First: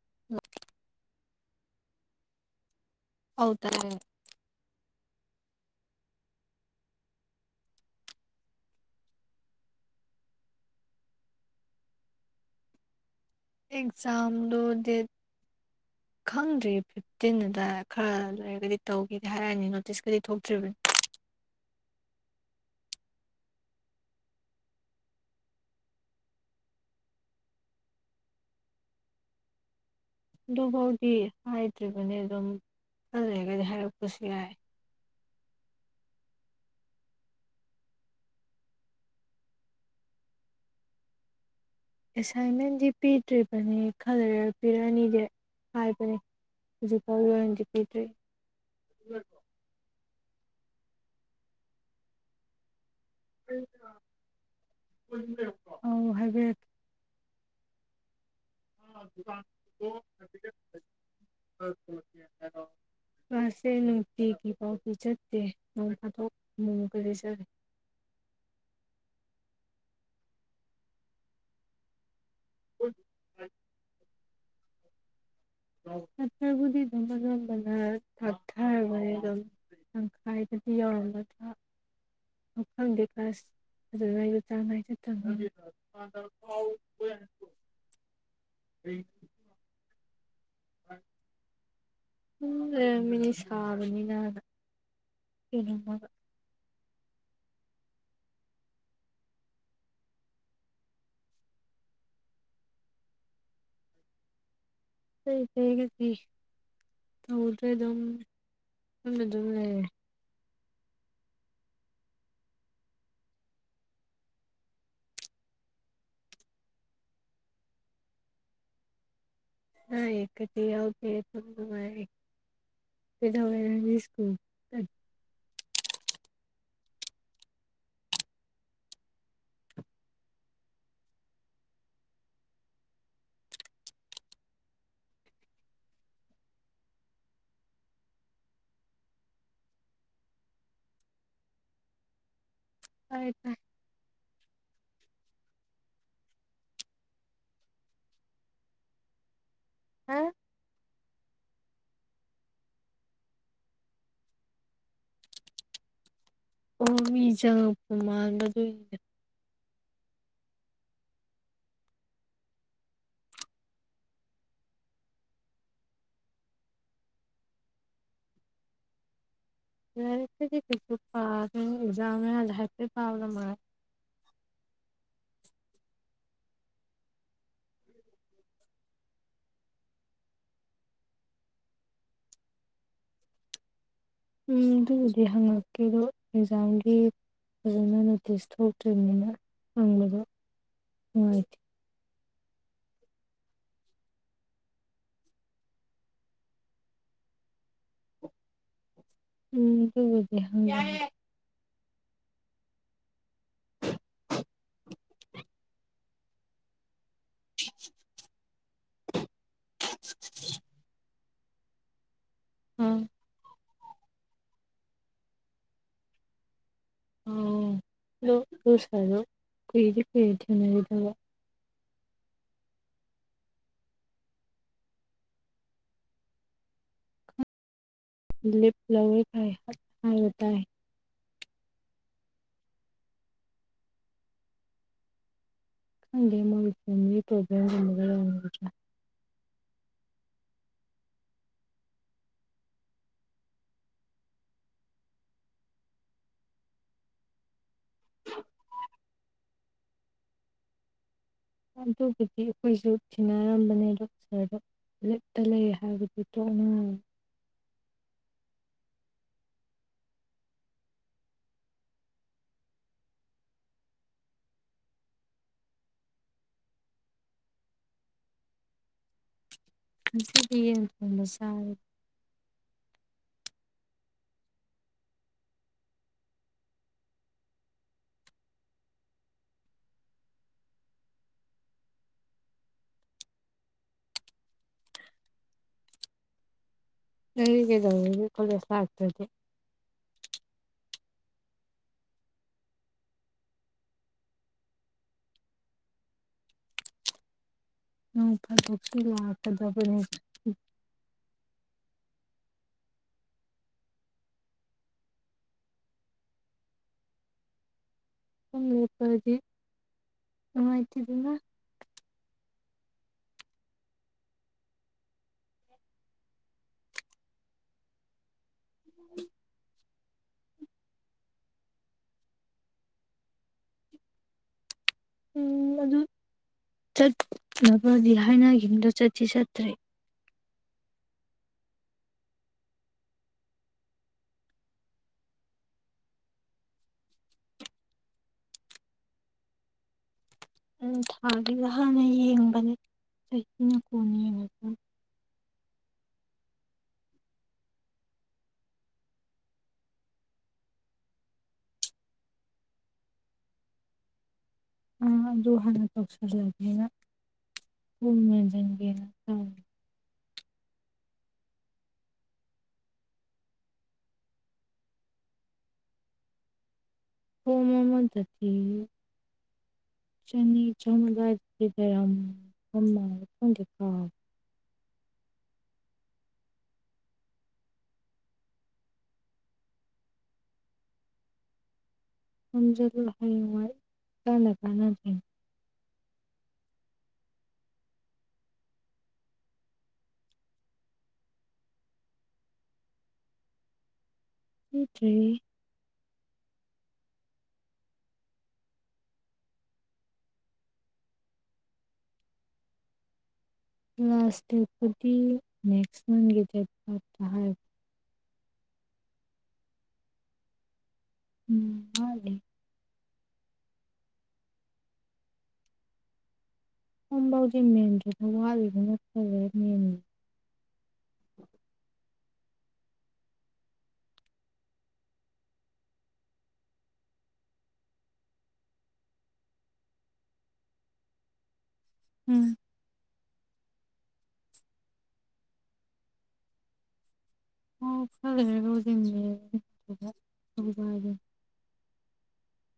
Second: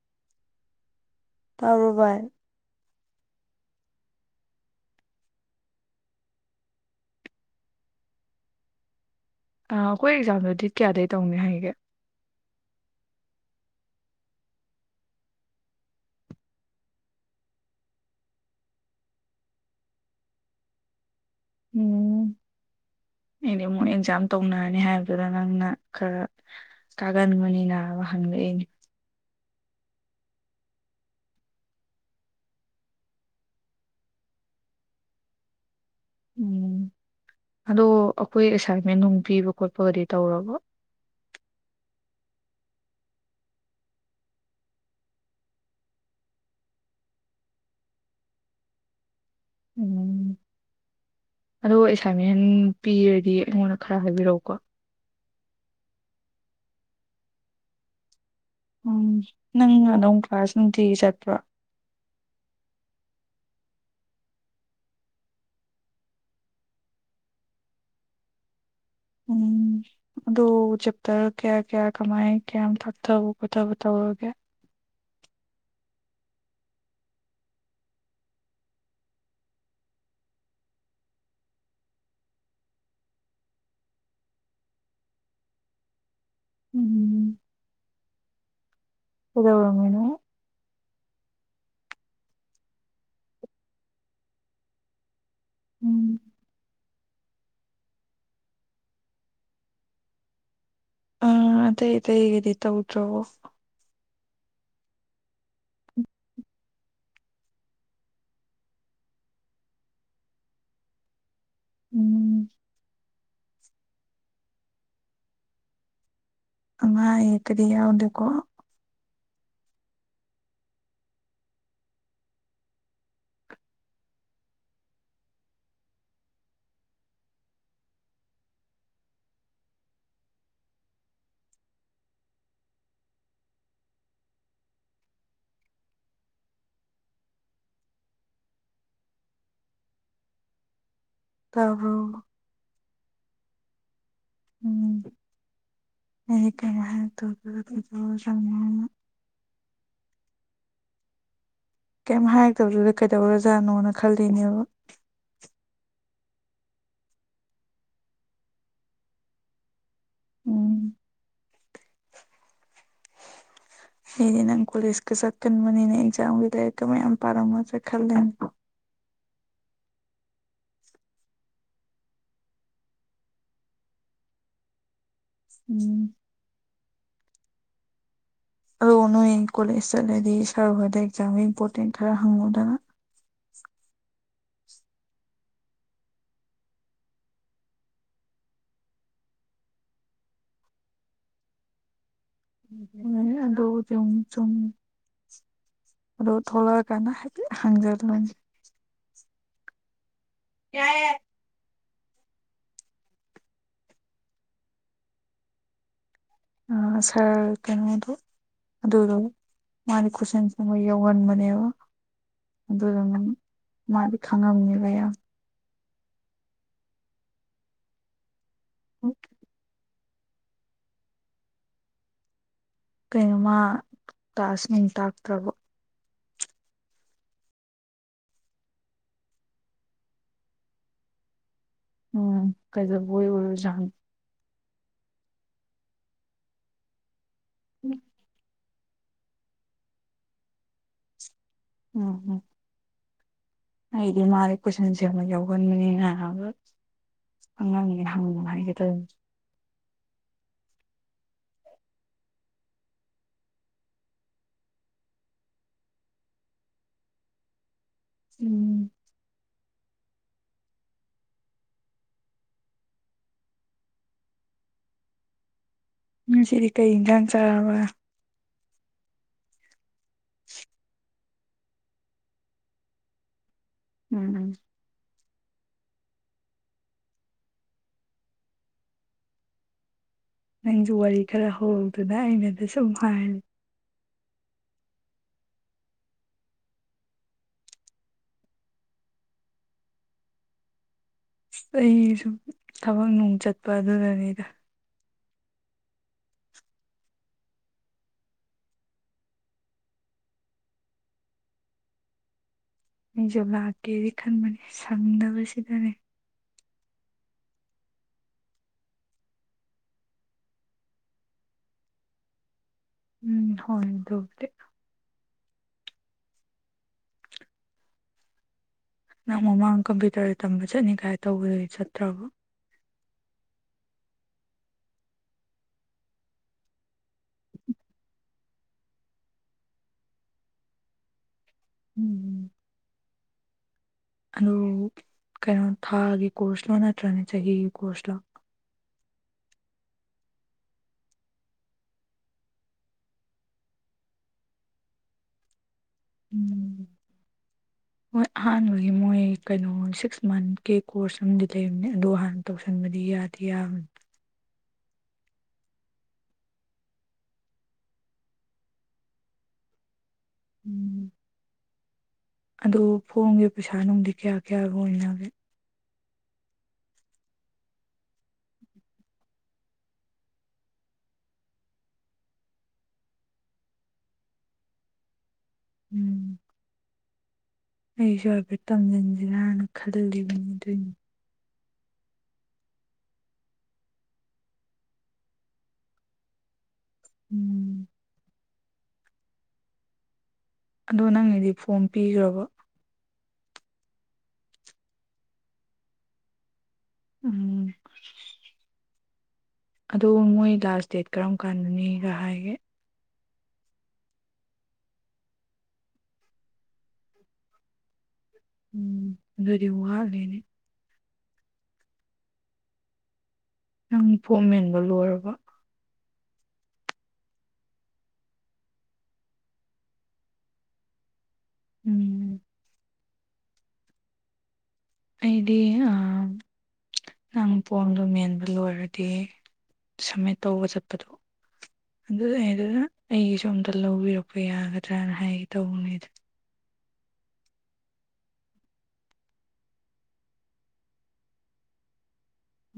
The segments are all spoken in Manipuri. [unintelligible] ꯇꯥꯕꯔꯣ ꯕꯥꯏ ꯑꯧ ꯇꯥꯏꯌꯦ ꯑ ꯑꯩꯈꯣꯏ ꯑꯦꯛꯖꯥꯝꯗꯨ ꯗꯦꯠ ꯀꯌꯥꯗꯩ ꯇꯧꯅꯤ ꯍꯥꯏꯒꯦ ꯑꯦꯛꯖꯥꯝꯗꯣ ꯗꯦꯠ [inaudible] ꯈꯪꯗ꯭ꯔꯤ ꯐꯤꯐꯇꯤꯟ ꯑꯗꯥꯏ ꯈꯔ ꯂꯩꯔꯒꯗꯤ ꯇꯧꯒꯦꯗꯤ ꯍꯥꯏꯔꯦꯛꯑꯅꯤ ꯅꯣꯇꯤꯁꯀꯗꯤ ꯊꯣꯛꯇ꯭ꯔꯤꯕꯅꯤ ꯎꯝ ꯑꯩꯗꯤ ꯑꯃꯨꯛ ꯑꯦꯛꯖꯥꯝ ꯇꯧꯅꯔꯅꯤ ꯍꯥꯏꯕꯗꯨꯗ ꯅꯪꯅ ꯈꯔ ꯀꯥꯒꯟꯕꯅꯤꯅ ꯋꯥ ꯍꯪꯂꯛꯏꯅꯤ ꯑꯗꯨꯐꯥꯎꯗꯤ ꯍꯥꯏꯗ꯭ꯔꯤꯕꯅꯦ ꯑꯗꯨꯝ ꯈꯂꯩꯔꯒꯗꯤ ꯍꯥꯏꯔꯛꯄꯁꯨ ꯌꯥꯏ ꯎꯝ ꯑꯗꯣ ꯑꯈꯣꯏ ꯑꯦꯁꯥꯏꯟꯃꯦꯟ ꯅꯨꯡ ꯄꯤꯕ ꯈꯣꯠꯄꯒꯗꯤ ꯇꯧꯔꯕꯣ ꯑꯦꯁꯥꯏꯟꯃꯦꯟꯗꯤ ꯄꯤꯗ꯭ꯔꯤꯕꯅꯦ ꯈꯂꯩꯔ ꯄꯤꯔꯛꯑꯅꯤꯗꯤ ꯍꯥꯏꯕꯅꯦ ꯍꯧꯖꯤꯛꯐꯥꯎꯒꯤ ꯑꯣꯏꯅꯗꯤ ꯄꯤꯗ꯭ꯔꯤ ꯎꯝ ꯑꯗꯣ ꯑꯦꯁꯥꯏꯟꯃꯦꯟ ꯄꯤꯔꯗꯤ ꯑꯩꯉꯣꯟꯗ ꯈꯔ ꯍꯥꯏꯕꯤꯔꯛꯎꯀꯣ ꯑꯧ ꯍꯥꯏꯕꯤꯔꯛ ꯎꯝ ꯅꯪ ꯑꯗꯣꯝ ꯀ꯭ꯂꯥꯁ ꯅꯨꯡꯇꯤꯒꯤ ꯆꯠꯄ꯭ꯔꯣ [unintelligible] ꯀ꯭ꯂꯥꯁ ꯁꯦ ꯅꯨꯡꯇꯤꯒꯤ ꯄꯥꯎꯇꯤ ꯆꯠꯇꯦ ꯅꯣꯡ ꯐꯥꯗꯣꯛ ꯑꯃꯨꯃꯨꯛ ꯀꯗꯤ ꯆꯠꯂꯦ ꯎꯝ ꯑꯗꯣ ꯆꯦꯞꯇꯔ ꯀꯌꯥ ꯀꯌꯥ ꯀꯃꯥꯏꯟ ꯀꯌꯥꯝ ꯇꯥꯛꯊꯕ ꯈꯣꯠꯊꯕ ꯇꯧꯔꯒꯦ ꯆꯦꯞꯇꯔꯕꯨꯗꯤ ꯑꯗꯨꯝ ꯑꯅꯝꯕꯅ ꯇꯥꯛꯊꯔꯕꯅꯦ ꯑꯗꯨꯝ ꯇꯪꯈꯥꯏꯗꯗꯤ ꯌꯧꯔꯝꯒꯗ꯭ꯔꯥ ꯃꯐꯪꯗꯤ ꯀ꯭ꯂꯥꯁ ꯑꯗꯨꯗ ꯑꯩꯖꯨ ꯆꯥꯡ ꯉꯥꯏ ꯆꯠꯇꯕ ꯎꯝ [unintelligible] ꯀꯩꯗꯧꯔꯝꯃꯤꯅꯣ ꯎꯝ ꯂꯩꯔꯝꯃꯤꯅꯤ ꯁꯥꯕꯅꯤꯅ ꯑꯅ ꯎꯝ ꯀꯦꯅꯣꯝꯃꯒ ꯑ ꯑꯇꯩ ꯑꯇꯩꯒꯗꯤ ꯇꯧꯗ꯭ꯔꯕꯣ ꯑꯇꯩ ꯑꯇꯩꯒꯗꯤ ꯇꯧꯗ꯭ꯔꯦ ꯑꯗꯨꯝ ꯌꯨꯝꯗ ꯑꯗꯨꯝ ꯂꯩꯔꯦ ꯎꯝ ꯑꯪꯉꯥ ꯑꯌꯦꯛꯀꯗꯤ ꯌꯥꯎꯗꯦꯀꯣ ꯑꯅꯥ ꯑꯌꯦꯛꯀꯗꯤ ꯌꯥꯎꯗꯦ ꯑꯗꯨꯝ ꯅꯨꯡꯉꯥꯏꯔꯤ ꯀꯩꯗꯧꯔꯦ ꯅꯪꯗꯤ ꯁ꯭ꯀꯨꯜ ꯇꯥꯕ꯭ꯔꯣ ꯇꯥꯏꯌꯦ ꯇꯥꯏ ꯎꯝ [unintelligible] ꯍꯥ ꯀꯩꯝ ꯍꯥꯏꯔꯛꯇꯕꯗꯨꯗ ꯀꯩꯗꯧꯔꯖꯥꯅꯣꯅ ꯈꯜꯂꯤꯅꯦꯕ ꯑꯣ ꯃꯤ ꯆꯪꯉꯛꯄ ꯃꯥꯟꯕ ꯑꯗꯨꯏꯅꯦ ꯎꯝ ꯑꯩꯗꯤ ꯅꯪ ꯀꯣꯂꯦꯖꯀ ꯆꯠꯀꯟꯕꯅꯤꯅ ꯑꯦꯛꯖꯥꯝꯒꯤ ꯂꯥꯔꯛꯀ ꯃꯌꯥꯝ ꯄꯥꯔꯝꯃ ꯆꯠꯈꯜꯂꯤꯅꯦ ꯂꯥꯏꯔꯤꯛꯀꯤꯗꯤ ꯀꯩꯁꯨ ꯄꯥꯗꯦ ꯑꯦꯛꯖꯥꯝ ꯃꯌꯥꯗ ꯍꯥꯏꯐꯦꯠ ꯄꯥꯕꯗꯣ ꯃꯉꯥꯏ ꯎꯝ ꯑꯗꯣ ꯅꯣꯏ ꯀꯣꯂꯦꯖ ꯆꯠꯂꯗꯤ ꯁꯔ ꯍꯣꯏꯗ ꯑꯦꯛꯖꯥꯝꯒꯤ ꯏꯝꯄꯣꯔꯇꯦꯟ ꯈꯔ ꯍꯪꯉꯨꯗꯅ ꯎꯝ ꯑꯗꯨꯕꯨꯗꯤ ꯍꯪꯉꯛꯀꯦ ꯑꯗꯣ ꯑꯦꯛꯖꯥꯝꯒꯤ ꯐꯖꯅ ꯅꯣꯇꯤꯁ ꯊꯣꯛꯇ꯭ꯔꯤꯕꯅꯤꯅ ꯍꯪꯕꯗꯣ ꯅꯨꯡꯉꯥꯏꯇꯦ [unintelligible] ꯑꯗꯨꯕꯨꯗꯤ ꯑꯃꯨꯛ ꯆꯨꯝ ꯑꯗꯣ ꯊꯣꯛꯂꯛꯑꯀꯥꯟꯗ ꯍꯥꯏꯐꯦꯠ ꯍꯪꯖꯜꯂꯣꯟ ꯎꯝ ꯗꯨꯕꯨꯗꯤ ꯍꯪꯖꯟ ꯑ ꯁꯥꯔ ꯀꯩꯅꯣꯗꯣ ꯑꯗꯨꯗꯣ ꯃꯥꯗꯤ ꯀꯣꯏꯁꯟ ꯁꯦꯝꯕ ꯌꯧꯒꯟꯕꯅꯦꯕ ꯑꯥ ꯑꯗꯨꯅ ꯃꯥꯗꯤ ꯈꯪꯉꯝꯅꯤꯕ ꯃꯌꯥꯝ ꯑꯣ ꯑꯗꯨ ꯅꯣꯏ ꯁꯥꯏꯗꯣ ꯀꯨꯏꯗꯤ ꯀꯨꯏꯔꯦ ꯊꯦꯡꯅꯒꯤꯗꯕ ꯀꯩꯅꯣ ꯃꯥ ꯀ꯭ꯂꯥꯁ ꯅꯨꯡ ꯇꯥꯛꯇ꯭ꯔꯕꯣ ꯂꯤꯄ ꯂꯧꯋꯦ ꯐꯩ ꯇꯥꯏꯅ ꯇꯥꯏ ꯎꯝ ꯀꯩꯗꯧꯕꯩ ꯑꯣꯏꯔꯖꯥꯅꯣ ꯈꯪꯗꯦ ꯃꯣꯏ ꯐꯦꯃꯤꯂꯤ ꯄ꯭ꯔꯣꯕ꯭ꯂꯦꯝꯒꯨꯝꯕꯒ ꯂꯩꯔꯝꯒꯗ꯭ꯔ ꯎꯝ ꯎꯝ ꯑꯩꯗꯤ ꯃꯥꯖꯦ ꯀꯣꯏꯁꯟ ꯁꯦꯝꯕ ꯌꯧꯒꯟꯕꯅꯤꯅ ꯍꯥꯏ ꯑꯉꯥꯡꯅꯦ ꯍꯪꯉꯣ ꯍꯥꯏꯒꯦ ꯇꯧꯅꯦ ꯑꯗꯨꯕꯨꯗꯤ ꯑꯩꯈꯣꯏꯁꯨ ꯊꯤꯅꯔꯝꯕꯅꯦ ꯗꯣꯛꯇꯔꯗ ꯂꯤꯞꯇ ꯂꯩ ꯍꯥꯏꯕꯗꯨ ꯇꯣꯅ ꯎꯝ ꯉꯁꯤꯗꯤ ꯀꯩ ꯏꯟꯖꯥꯡ ꯆꯥꯔꯕ ꯉꯁꯤꯗꯤ ꯌꯦꯟ ꯊꯣꯡꯕ ꯆꯥꯔꯦ ꯎꯝ ꯎꯝ ꯅꯪꯁꯨ ꯋꯥꯔꯤ ꯈꯔ ꯍꯧꯔꯛꯎꯗꯅ ꯑꯩꯅꯗ ꯁꯨꯝ ꯍꯥꯏꯔ ꯅꯪꯗꯤ ꯀꯩꯗꯧꯒꯔꯦ ꯀꯣꯂꯦꯁ ꯂꯥꯛꯇꯔꯗꯤ ꯑꯩ ꯁꯨꯝ ꯊꯕꯛ ꯅꯨꯡ ꯆꯠꯄ ꯑꯗꯨꯅꯅꯤꯗ ꯅꯣꯡ ꯐꯗꯣꯛꯁꯨ ꯂꯥꯛꯀꯗꯕꯅꯤ ꯑꯩꯁꯨ ꯂꯥꯛꯀꯦꯗꯤ ꯈꯟꯕꯅꯦ ꯁꯪꯗꯕꯁꯤꯗꯅꯦ ꯁꯨꯝ ꯂꯦꯞꯄꯛꯑꯗꯤ ꯅꯨꯡꯉꯥꯏꯇꯦꯗꯅ ꯎꯝ ꯍꯣꯏ ꯑꯗꯨꯕꯨꯗꯤ ꯃꯃꯥꯡ ꯀꯝꯄ꯭ꯌꯨꯇꯔ ꯇꯝꯕ ꯆꯠꯅꯤ ꯀꯥꯏ ꯇꯧꯕꯗꯨꯗꯤ ꯆꯠꯇ꯭ꯔꯕꯣ ꯎꯝ ꯑꯗꯨ ꯆꯠꯅꯕꯗꯤ ꯍꯥꯏꯅꯈꯤꯕꯗꯣ ꯆꯠꯇꯤ ꯆꯠꯇ꯭ꯔꯦ ꯎꯝ ꯑꯗꯨ ꯀꯩꯅꯣ ꯊꯥꯒꯤ ꯀꯣꯔꯁꯂꯣ ꯅꯠꯇ꯭ꯔꯅ ꯆꯍꯤꯒꯤ ꯀꯣꯔꯁꯂꯣ ꯎꯝ ꯊꯥꯒꯤ ꯍꯥꯟꯅ ꯌꯦꯡꯕꯅꯦ ꯆꯍꯤꯅ ꯀꯣꯟꯅ ꯌꯦꯡꯉꯄ ꯎꯝ ꯍꯣꯏ ꯑꯍꯥꯟꯕꯒꯤ ꯃꯣꯏ ꯀꯩꯅꯣ ꯁꯤꯛꯁ ꯃꯟꯠꯀꯤ ꯀꯣꯔꯁ ꯑꯃꯗꯤ ꯂꯩꯕꯅꯦ ꯑꯗꯨ ꯍꯥꯟꯅ ꯇꯧꯁꯟꯕꯗꯤ ꯌꯥꯏ ꯌꯕꯅꯦ ꯑ ꯑꯗꯨ ꯍꯥꯟꯅ ꯇꯧꯁꯤꯜꯂꯒꯦꯅ ꯐꯣꯝ ꯃꯦꯟꯖꯤꯟꯒꯦꯅ ꯇꯧꯔꯤ [inaudible] ꯑꯗꯨ ꯐꯣꯝꯒꯤ ꯄꯩꯁꯥ ꯅꯨꯡꯗꯤ ꯀꯌꯥ ꯀꯌꯥ ꯑꯣꯏꯅꯒꯦ ꯐꯣꯝ ꯑꯃꯗꯗꯤ ꯆꯅꯤ ꯆꯍꯨꯝ ꯑꯗꯥꯏꯗꯗꯤ ꯂꯩꯔꯃꯗꯧ ꯃꯥꯜꯂꯦ ꯈꯪꯗꯦ ꯀꯥꯎꯔꯦ [inaudible] ꯑꯩꯁꯨ ꯍꯥꯏꯐꯦꯠ ꯇꯝꯁꯤꯟꯁꯤꯔꯥꯅ ꯈꯜꯂꯤꯕꯅꯤ ꯑꯗꯨꯏꯅꯦ ꯇꯝꯖꯤꯜꯂꯣ ꯍꯥꯌꯦꯡꯋꯥꯏ ꯀꯅꯥ ꯀꯅ ꯒꯅꯤ ꯎꯝ ꯑꯗꯣ ꯅꯪꯒꯤꯗꯤ ꯐꯣꯝ ꯄꯤꯈ꯭ꯔꯕꯣ ꯄꯤꯗ꯭ꯔꯤ ꯎꯝ ꯑꯗꯨ ꯃꯣꯏ ꯂꯥꯁꯠ ꯗꯦꯠ ꯀꯔꯝ ꯀꯥꯟꯗꯅꯤꯒ ꯍꯥꯏꯒꯦ ꯂꯥꯁꯠ ꯗꯦꯠꯄꯨꯗꯤ ꯅꯦꯛꯁ ꯃꯟꯠꯒꯤ ꯗꯦꯠ ꯐꯥꯏꯞꯇ ꯍꯥꯏ ꯎꯝ ꯑꯗꯨꯗꯤ ꯋꯥꯠꯂꯤꯅꯦ ꯎꯝ ꯋꯥꯠꯂꯤ ꯅꯪ ꯐꯣꯝ ꯃꯦꯟꯕ ꯂꯣꯏꯔꯕ ꯐꯣꯝ ꯐꯥꯎꯗꯤ ꯃꯦꯟꯗ꯭ꯔꯦꯗ ꯋꯥꯠꯂꯤꯅꯤꯅ ꯈꯔꯥ ꯂꯩꯔꯥ ꯃꯦꯟꯒꯦ ꯎꯝ ꯑꯩꯗꯤ ꯑꯥ ꯅꯪ ꯐꯣꯝꯗꯣ ꯃꯦꯟꯕ ꯂꯣꯏꯔꯗꯤ ꯁꯝꯃꯤꯠ ꯇꯧꯕ ꯆꯠꯄꯗꯨ ꯎꯝ ꯑꯗꯨꯗꯩꯗꯨꯗ ꯑꯩꯒꯤꯁꯨ ꯑꯝꯇ ꯂꯧꯕꯤꯔꯛꯄ ꯌꯥꯒꯗ꯭ꯔꯅ ꯍꯥꯏꯒꯦ ꯇꯧꯕꯅꯦꯗ ꯑꯣ ꯈꯔꯥ ꯂꯩꯔꯥꯒꯕꯨꯗꯤ ꯃꯦꯟꯅꯤ [unintelligible]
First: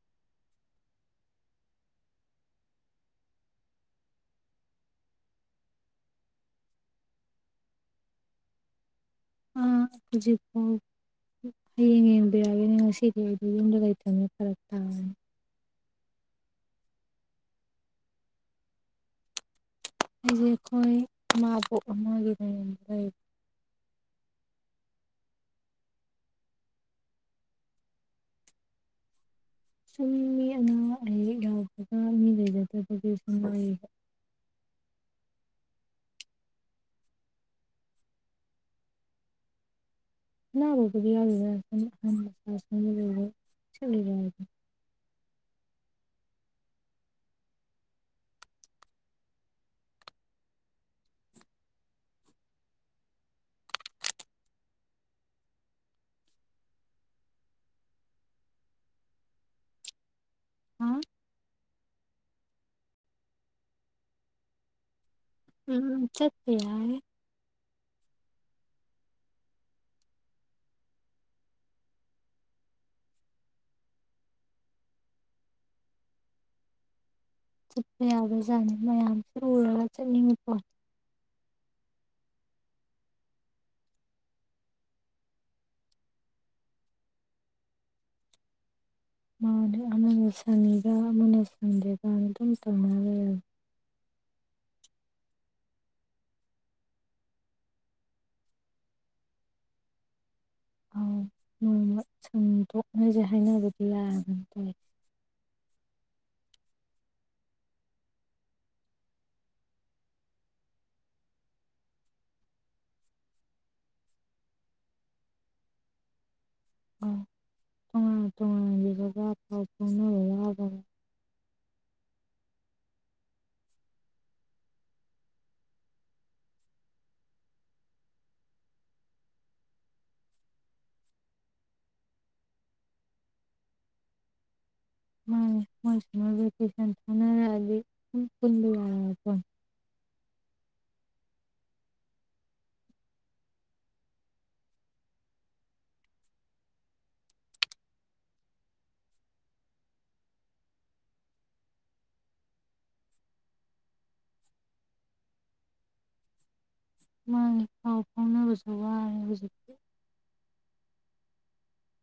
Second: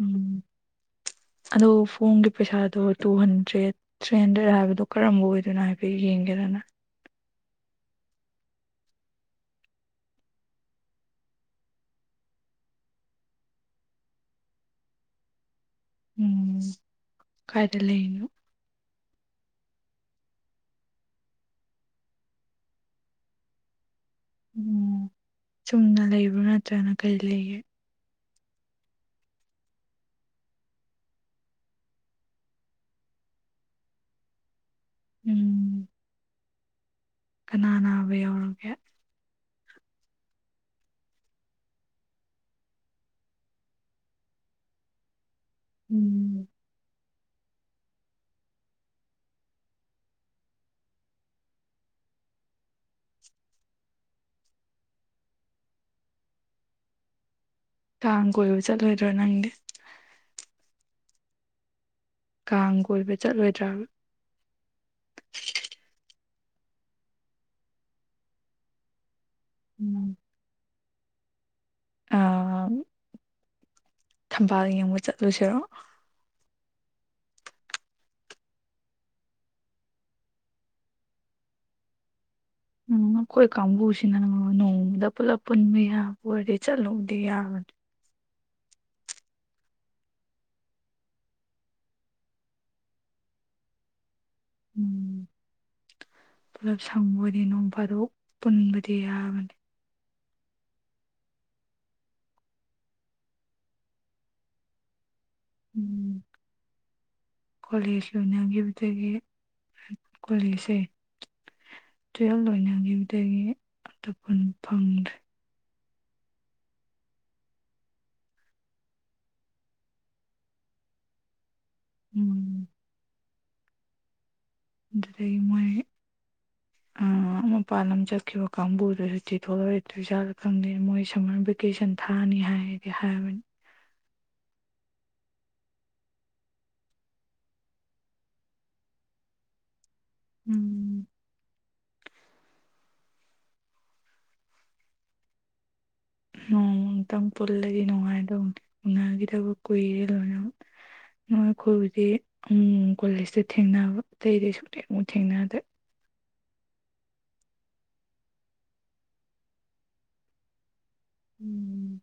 ꯎꯝ ꯑꯗꯣ ꯐꯣꯝꯒꯤ ꯄꯩꯁꯥꯗꯣ ꯇꯨ ꯍꯟꯗ꯭ꯔꯦꯠ ꯊ꯭ꯔꯤ ꯍꯟꯗ꯭ꯔꯦꯠꯔꯥ ꯍꯥꯏꯕꯗꯣ ꯀꯔꯝꯕ ꯑꯣꯏꯗꯣꯏꯅꯣ ꯍꯥꯏꯐꯦꯠ ꯌꯦꯡꯒꯦꯔꯥ ꯅꯪ ꯑ ꯍꯧꯖꯤꯛꯄꯣ ꯍꯌꯦꯡ ꯌꯦꯡꯕꯤꯔꯛꯑꯒꯦꯅꯦ ꯉꯁꯤꯗꯤ ꯑꯩꯗꯤ ꯌꯨꯝꯗ ꯂꯩꯇꯕꯅꯦ ꯐꯔꯛ ꯇꯥꯔꯅꯤ ꯎꯝ ꯀꯥꯏꯗ ꯂꯩꯔꯤꯅꯣ ꯑꯩꯁꯦ ꯑꯩꯈꯣꯏ ꯃꯥꯕꯣꯛ ꯑꯃꯒꯤꯗ ꯂꯩ ꯑꯣ ꯆꯨꯝꯅ ꯂꯩꯕ꯭ꯔꯣ ꯅꯠꯇ꯭ꯔꯅ ꯀꯔꯤ ꯂꯩꯒꯦ ꯁꯨꯝ ꯃꯤ ꯑꯅꯥ ꯑꯌꯦꯛ ꯌꯥꯎꯕꯒ ꯃꯤ ꯂꯩꯖꯗꯕꯒꯤ ꯁꯨꯝ ꯂꯩꯔꯤꯕ ꯎꯝ ꯀꯅꯥ ꯅꯥꯕ ꯌꯥꯎꯔꯒꯦ ꯑꯅꯥꯕꯕꯨꯗꯤ ꯌꯥꯎꯗꯦꯗ [unintelligible] ꯎꯝ ꯀꯥꯡ ꯀꯣꯏꯕ ꯆꯠꯂꯣꯏꯗ꯭ꯔꯣ ꯅꯪꯗꯤ ꯍꯥ ꯀꯥꯡ ꯀꯣꯏꯕ ꯆꯠꯂꯣꯏꯗ꯭ꯔꯥꯕ ꯎꯝ ꯎꯝ ꯆꯠꯄ ꯌꯥꯏ ꯎꯝ ꯑꯥ ꯊꯝꯕꯥꯜ ꯌꯦꯡꯕ ꯆꯠꯂꯨꯁꯤꯔꯣ ꯆꯠꯄ ꯌꯥꯕꯖꯥꯠꯅꯤ ꯃꯌꯥꯝꯁ ꯎꯔꯒ ꯆꯠꯅꯤꯡꯉꯤꯀꯣ ꯎꯝ ꯑꯩꯈꯣꯏ ꯀꯥꯡꯕꯨꯁꯤꯅ ꯅꯣꯡꯃꯗ ꯄꯨꯜꯂꯞ ꯄꯨꯟꯕ ꯌꯥꯕ ꯑꯣꯏꯔꯗꯤ ꯆꯠꯂꯨꯗꯤ ꯌꯥꯕꯅꯤ ꯃꯥꯅꯤ ꯑꯃꯅ ꯁꯟꯅꯤꯒ ꯑꯃꯅ ꯁꯟꯗꯦꯒꯅ ꯑꯗꯨꯝ ꯇꯧꯅꯔ ꯂꯩꯔꯕꯅꯤ ꯎꯝ ꯄꯨꯂꯞ ꯁꯪꯕ ꯑꯣꯏꯗꯤ ꯅꯣꯡ ꯐꯥꯗꯣꯛ ꯄꯨꯟꯕꯗꯤ ꯌꯥꯕꯅꯤ ꯑꯥꯎ ꯅꯣꯡꯃ ꯁꯟꯗꯣꯛꯅꯁꯦ ꯍꯥꯏꯅꯕꯗꯤ ꯌꯥꯔꯕꯅꯤ ꯇꯧꯏꯁꯦ ꯎꯝ ꯀꯣꯂꯦꯖ ꯂꯣꯏꯅꯈꯤꯕꯈꯤꯕꯗꯒꯤ ꯀꯣꯂꯦꯖꯁꯦ ꯇꯨꯌꯦꯜꯕ ꯂꯣꯏꯅꯈꯤꯕꯗꯒꯤ ꯑꯝꯇ ꯄꯨꯟ ꯐꯪꯗ꯭ꯔꯦ ꯑꯣ ꯇꯣꯉꯥꯟ ꯇꯣꯉꯥꯟꯒꯤꯕꯒ ꯄꯥꯎ ꯐꯥꯎꯅꯕ ꯋꯥꯒ꯭ꯔꯥꯝꯅꯤ ꯎꯝ ꯑꯗꯨꯗꯒꯤ ꯃꯣꯏ ꯑꯥ ꯃꯄꯥꯟ ꯂꯝ ꯆꯠꯈꯤꯕ ꯀꯥꯡꯕꯨꯗ ꯁꯨꯇꯤ ꯊꯣꯛꯂꯛ ꯑꯣꯏꯗ꯭ꯔꯤ ꯖꯥꯠꯂꯥ ꯈꯪꯗꯦ ꯃꯣꯏ ꯁꯝꯃꯔ ꯚꯦꯀꯦꯁꯟ ꯊꯥꯅꯤ ꯍꯥꯏ ꯍꯥꯏꯕꯅꯤ ꯃꯥꯅꯤ ꯃꯣꯏꯃ ꯚꯦꯀꯦꯁꯟ ꯊꯥꯅꯔꯛꯑꯗꯤ ꯁꯨꯝ ꯄꯨꯟꯕ ꯌꯥꯔ ꯎꯝ ꯅꯣꯡꯇꯪ ꯄꯨꯜꯂꯗꯤ ꯅꯨꯡꯉꯥꯏꯗꯧꯅꯤ ꯎꯒꯤꯗꯕ ꯀꯨꯏꯔꯦ ꯂꯣꯏꯅꯃꯛ ꯅꯣꯏ ꯑꯩꯈꯣꯏꯕꯨꯗꯤ ꯀꯣꯂꯦꯖꯇ ꯊꯦꯡꯅꯕ ꯑꯇꯩ ꯑꯗꯤ ꯁꯨꯛ ꯊꯦꯡꯕꯨ ꯊꯦꯡꯅꯗ꯭ꯔꯦ ꯃꯥꯅꯤ ꯄꯥꯎ ꯐꯥꯎꯅꯕꯁꯨ ꯋꯥꯔꯦ ꯍꯧꯖꯤꯛꯇꯤ ꯎꯝ